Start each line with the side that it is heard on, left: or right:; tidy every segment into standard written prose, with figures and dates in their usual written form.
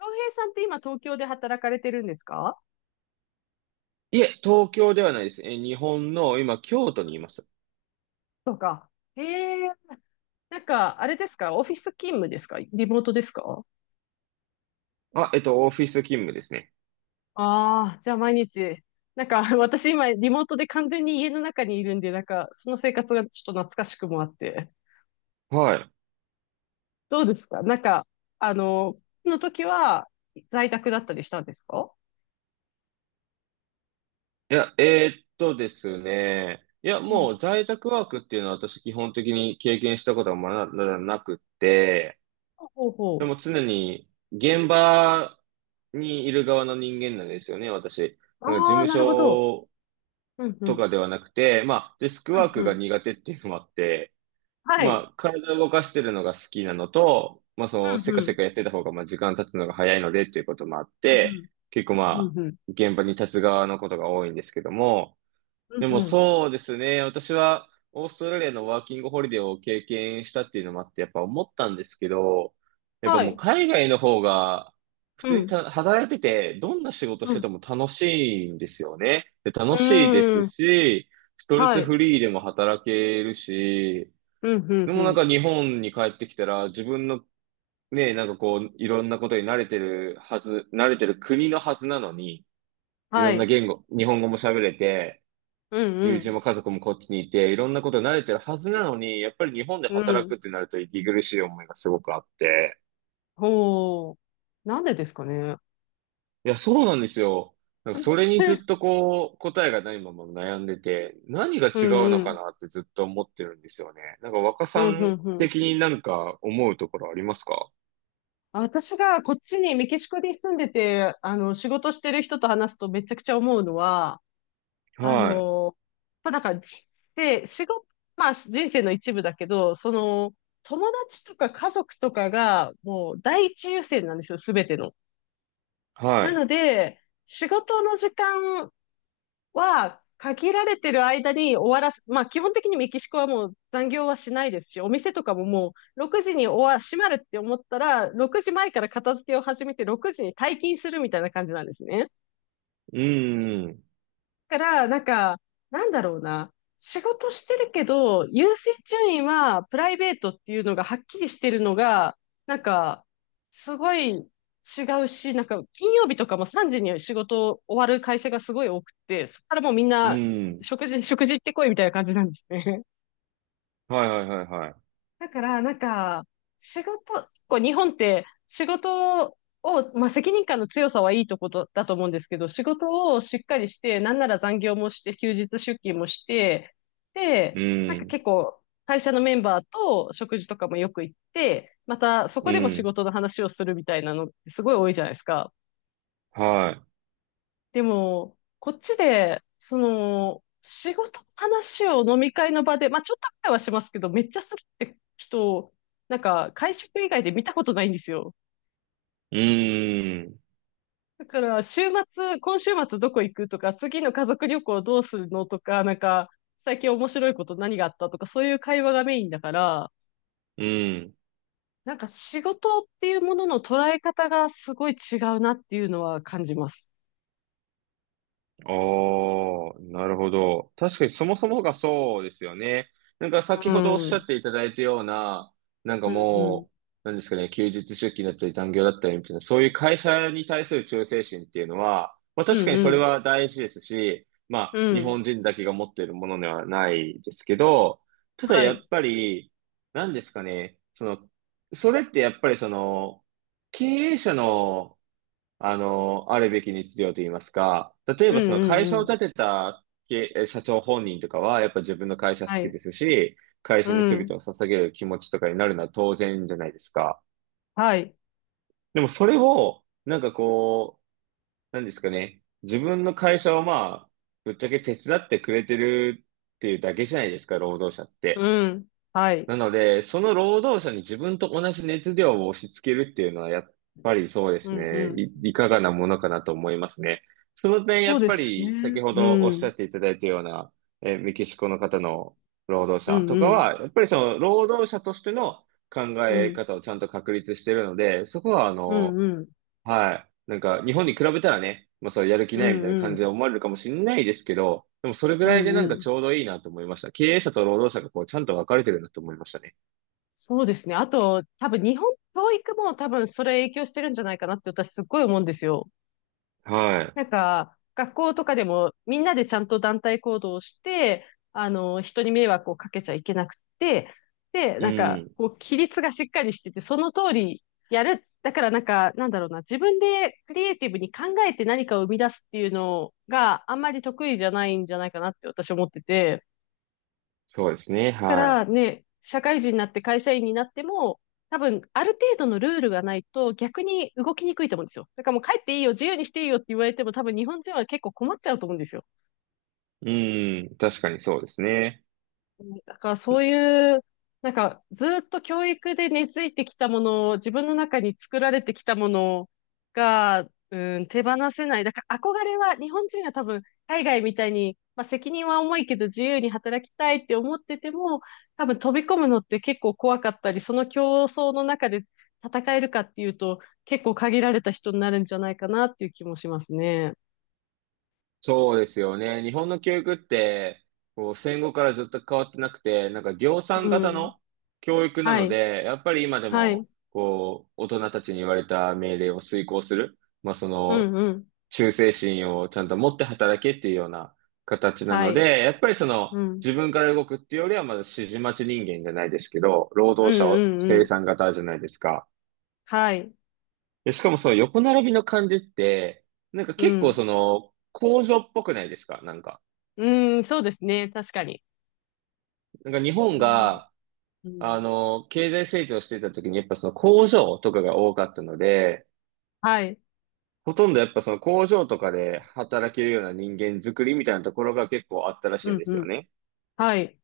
left: 洋平さんって今東京で働かれてるんですか？
right: いえ、東京ではないです。日本の、今、京都にいます。
left: とか。へえ。なんか、あれですか？オフィス勤務ですか？リモートですか？
right: オフィス勤務ですね。
left: ああー、じゃあ毎日。なんか、私今リモートで完全に家の中にいるんで、なんか、その生活がちょっと懐かしくもあって。
right: はい。
left: どうですか？なんか、あの、の時は在宅だったりしたんですか？
right: いや、ですね。いや、
left: うん。
right: もう在宅ワークっていうのは私基本的に経験したことはまだなくって、
left: ほうほう
right: で
left: ほ
right: も常に現場にいる側の人間なんですよね、私。
left: う。
right: なんか事
left: ああ、
right: 務
left: なるほど。
right: 所
left: うんう
right: と
left: ん。
right: かではなくて、デスク
left: う
right: ワー
left: ん
right: ク
left: う
right: が
left: ん。
right: 苦手っていうのもあって、
left: はい。
right: 体を動かしてるのが好きなのと、
left: う
right: せ
left: ん
right: か
left: う
right: せ
left: ん。
right: かやってた方が、時間経つのが早いので、っていうこともあっ
left: う
right: て、
left: ん
right: 結構
left: うん。
right: まあ、
left: うんうん。
right: 現場に立つ側のことが多いんですけども、
left: うん
right: でも
left: うん。
right: そうですね、私は、オーストラリアのワーキングホリデーを経験したっていうのもあって、やっぱ思ったんですけど、やっぱ
left: は
right: もう
left: い。
right: 海外の方が、普
left: う
right: 通に
left: ん。
right: 働いてて、どんな仕事
left: う
right: してて
left: ん
right: も楽しいんですよね。で
left: う
right: 楽しいです
left: ーん。
right: し、ストレ
left: は
right: ス
left: い。
right: フリーでも働けるし、
left: うん、うん、
right: で
left: う
right: もなん
left: ん。
right: か日本に帰ってきたら自分のね、なんかこういろんなことに慣れてる国のはずなのに、いろ
left: は
right: んな
left: い。
right: 言語、日本語も喋れて、
left: うん、う
right: 友人
left: ん。
right: も家族もこっちにいて、いろんなことに慣れてるはずなのに、やっぱり日本で
left: う
right: 働く
left: ん。
right: ってなると息苦しい思いがすごくあって。
left: ほう。なんでですかね。
right: いや、そうなんですよ。なんかそれ にず
left: え。
right: っとこう答えがないまま悩んでて、何が
left: う
right: 違う
left: ん、
right: の
left: う
right: か
left: ん。
right: なってずっと思ってるんですよね。なんか若
left: う
right: さ
left: ん、う
right: ん
left: ん、うん。
right: 的になんか思うところありますか？
left: 私がこっちにメキシコに住んでて、あの、仕事してる人と話すとめちゃくちゃ思うのは、あ
right: はい。
left: の、まあ、なんか、じで、仕事、まあ、人生の一部だけど、その、友達とか家族とかが、もう、第一優先なんですよ、すべての。
right: は
left: な
right: い。
left: ので、仕事の時間は、限られてる間に終わらす。まあ、基本的にメキシコはもう残業はしないですし、お店とかももう6時に閉まるって思ったら、6時前から片付けを始めて6時に退勤するみたいな感じなんですね。
right: うん、
left: から、なんか、なんだろうな。仕事してるけど、優先順位はプライベートっていうのがはっきりしてるのが、なんか、すごい違うし、なんか、金曜日とかも3時に仕事終わる会社がすごい多くて、そこからもうみん
right: う
left: な、
right: ん。
left: 食事行ってこいみたいな感じなんですね。
right: はいはいはいはい。
left: だから、なんか、こう日本って仕事を、まあ、責任感の強さはいいとことだと思うんですけど、仕事をしっかりして、なんなら残業もして、休日出勤もして、
right: う
left: で、なんか
right: ん、
left: 結構、会社のメンバーと食事とかもよく行って、またそ
right: う
left: こでも仕
right: ん。
left: 事の話をするみたいなのってすごい多いじゃないですか。
right: は
left: でも、こっちで、その、仕事の話を飲み会の場で、まあちょっとくらいはしますけど、めっちゃするって人なんか、会食以外で見たことないんですよ。
right: い。うん、
left: だから、今週末どこ行くとか、次の家族旅行どうするのとか、なんか、最近面白いこと何があったとか、そういう会話がメインだから、
right: うん。
left: なんか仕事っていうものの捉え方がすごい違うなっていうのは感じます。
right: ああ、なるほど。確かにそもそもがそうですよね。なんか
left: う
right: 先ほどおっ
left: ん。う
right: しゃ
left: ん
right: っていただいたような、なんか
left: うん。
right: もう、なんですかね、休日出勤だったり残業だったりみたいな、そういう会社に対する忠誠心っていうのは、まあ
left: う
right: 確か
left: ん
right: に
left: う
right: それ
left: ん。
right: は大事ですし、ま
left: う
right: あ日
left: ん。
right: 本人だけが持っているものではないですけど、ただ
left: は
right: やっ
left: い。
right: ぱり、なんですかね、その、それってやっぱりその、経営者の、あるべき日常と言いますか、例え
left: う
right: ばその会
left: ん
right: 社を
left: うん
right: 立てた社長本人とかは、やっぱ自分の会社好
left: は
right: き
left: い。
right: ですし、会社
left: う
right: に全て
left: ん。
right: を捧げる気持ちとかになるのは当然じゃないですか。
left: はい。
right: でもそれを、なんかこう、なんですかね、自分の会社をぶっちゃけ手伝ってくれてるっていうだけじゃないですか、労働者って。
left: うん。はい。
right: なので、その労働者に自分と同じ熱量を押し付けるっていうのは、やっぱりそうで
left: う
right: す
left: ん、う
right: ね。
left: ん。
right: いかがなものかなと思いますね。その点、や
left: そう
right: っ
left: で
right: ぱ
left: すね。
right: り先ほ
left: う
right: どおっしゃ
left: ん。
right: っていただいたような、メキシコの方の労働
left: う
right: 者
left: ん、
right: と
left: う
right: か
left: ん。
right: は、やっぱりその労働者としての考
left: う
right: え
left: ん。
right: 方をちゃんと確立しているので、そこは
left: うん、うん。
right: はい。なんか日本に比べたらね、まあそうやる気
left: う
right: ないみ
left: ん、
right: たいな
left: う
right: 感じで
left: ん。
right: 思われるかもしれないですけど、でもそれぐ
left: う
right: らい
left: ん、
right: でな
left: う
right: んかち
left: ん。
right: ょうどいいなと思いました。経営者と労働者がこうちゃんと分かれてるなと思いましたね。
left: そうですね。あと、多分日本教育も多分それ影響してるんじゃないかなって私すっごい思うんですよ。
right: は
left: なんか、学校とかでもみんなでちゃんと団体行動をして、あの、人に迷惑をかけちゃいけなくて、で、
right: い。う
left: なんか、
right: ん。
left: こう、規律がしっかりしてて、その通りやる。だからなんか、なんだろうな、自分でクリエイティブに考えて何かを生み出すっていうのがあんまり得意じゃないんじゃないかなって私は思ってて、
right: そうですね。
left: か
right: は
left: らね、社会人になって会社員になっても、多分、ある程度のルールがないと逆に動きにくいと思うんですよ。だからもう帰っていいよ、自由にしていいよって言われても多分日本人は結構困っちゃうと思うんですよ。
right: い。うん。確かにそうですね。
left: だからそういう、なんかずっと教育で根付いてきたものを、自分の中に作られてきたものが、うん、手放せない。だから憧れは、日本人は多分海外みたいに、まあ、責任は重いけど自由に働きたいって思ってても、多分飛び込むのって結構怖かったり、その競争の中で戦えるかっていうと、結構限られた人になるんじゃないかなっていう気もしますね。
right: そうですよね。日本の教育って、こう、戦後からずっと変わってなくて、なんか量
left: う
right: 産型
left: ん。
right: の教育な
left: は
right: の
left: い。
right: で、やっぱり今で
left: はい。
right: も、こう、大人たちに言われた命令を遂行する。
left: うんうん。
right: 忠誠心をちゃんと持って働けっていうような形な
left: は
right: の
left: い。
right: で、やっぱりその
left: うん。
right: 自分から動くっていうよりはまだ指示待ち人間じゃないですけど、労
left: う
right: 働
left: ん
right: 者を
left: うんう
right: 生
left: ん。
right: 産型じゃないですか。
left: はい。
right: しかもその横並びの感じって、なんか
left: う
right: 結構
left: ん。
right: その工場っぽくないですかなんか。
left: うん、そうですね。確かに。
right: なんか日
left: そ
right: 本
left: れはある。
right: が、
left: うん。
right: 経済成長してた時にやっぱその工場とかが多かったので、
left: はい。
right: ほとんどやっぱその工場とかで働けるような人間作りみたいなところが結構あったらし
left: う
right: いん
left: ん、
right: で
left: う
right: すよ
left: ん。
right: ね。
left: はい。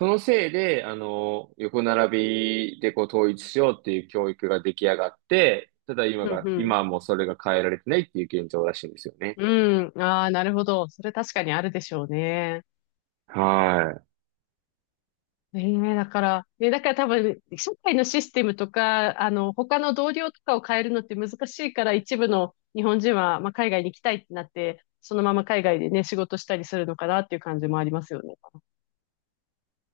right: そのせいで、横並びでこう統一しようっていう教育が出来上がって、ただ今
left: うん、
right: が、
left: うん。
right: 今はもうそれが変えられてないっていう現状らしいんですよね。
left: うん。ああ、なるほど。それ確かにあるでしょうね。
right: はい。
left: ええ、だから、だから多分、社会のシステムとか、あの、他の同僚とかを変えるのって難しいから、一部の日本人は、まあ、海外に行きたいってなって、そのまま海外でね、仕事したりするのかなっていう感じもありますよね。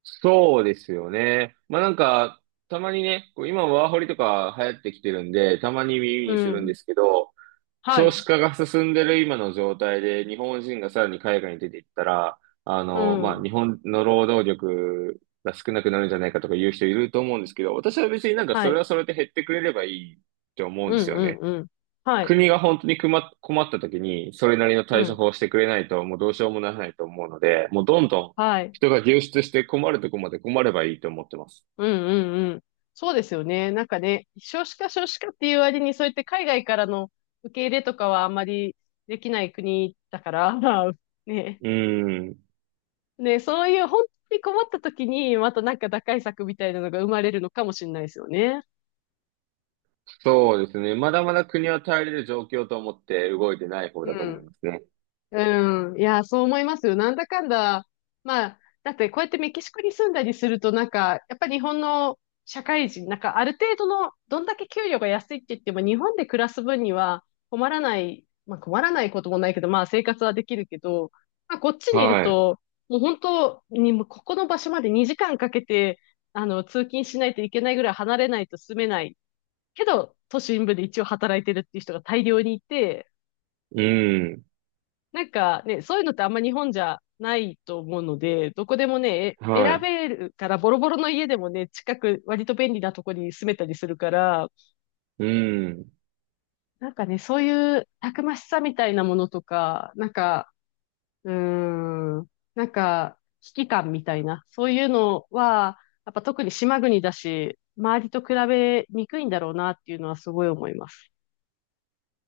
right: そうですよね。たまにね、こう今ワーホリとか流行ってきてるんで、たまに耳
left: う
right: にするん
left: ん。
right: ですけど、
left: は
right: 少
left: い。
right: 子化が進んでる今の状態で、日本人がさらに海外に出ていったら、
left: う
right: まあ
left: ん。
right: 日本の労働力が少なくなるんじゃないかとか言う人いると思うんですけど、私は別になんか
left: は
right: それ
left: い。
right: はそれで減ってくれればいいって思うん
left: う
right: です
left: ん、
right: よ
left: うん、
right: ね。
left: うん。はい。
right: 国が本当に困った時に、それなりの
left: う
right: 対処
left: ん。
right: 法をしてくれないと、もうどうしようもならないと思うので、もうどんどん
left: はい。
right: 人が流出して困るとこまで困ればいいと思ってます。
left: うんうんうん。そうですよね。なんかね、少子化少子化っていう割に、そうやって海外からの受け入れとかはあんまりできない国だから、ね。
right: うーん。
left: ね、そういう本当に困った時に、またなんか打開策みたいなのが生まれるのかもしれないですよね。
right: そうですね。まだまだ国は耐えれる状況と思って動いてない方
left: う
right: だと思い
left: ん。
right: ますね。
left: うん。いや、そう思いますよ。なんだかんだ。まあ、だってこうやってメキシコに住んだりすると、なんか、やっぱ日本の社会人、なんかある程度の、どんだけ給料が安いって言っても、日本で暮らす分には困らない、まあ困らないこともないけど、まあ生活はできるけど、まあこっちにいる
right: はい。
left: と、もう本当に、もうここの場所まで2時間かけて、あの、通勤しないといけないぐらい離れないと住めない。けど、都心部で一応働いてるっていう人が大量にいて、
right: うん。
left: なんかね、そういうのってあんま日本じゃないと思うので、どこでもね、
right: は
left: 選
right: い。
left: べるから、ボロボロの家でもね、近く、割と便利なとこに住めたりするから、
right: うん。
left: なんかね、そういうたくましさみたいなものとか、なんか、うーん、なんか、危機感みたいな、そういうのは、やっぱ特に島国だし、周りと比べにくいんだろうなっていうのはすごい思います。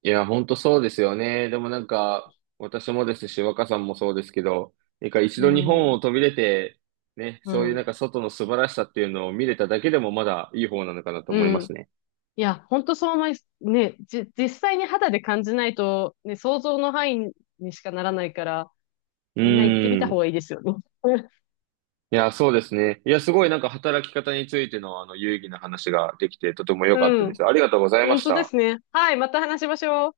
right: いや、本当そうですよね。でもなんか、私もですし、若さんもそうですけど、なんか一
left: う
right: 度日本
left: ん、
right: を飛び出て、ね、
left: う
right: そういうなん
left: ん、
right: か外の素晴らしさっていうのを見れただけでもまだいい方なのかなと
left: う
right: 思います
left: ん。
right: ね。
left: いや、本当そう思い、ね、実際に肌で感じないと、ね、想像の範囲にしかならないから、
right: う
left: みんな行ってみ
right: ー
left: た方
right: ん。
left: がいいですよね。
right: いや、そうですね。いや、すごいなんか働き方についての有意義な話ができてとても良かっ
left: う
right: たで
left: ん。
right: す。ありがとうございま
left: 本
right: し
left: 当で
right: た。
left: すね。はい、また話しましょう。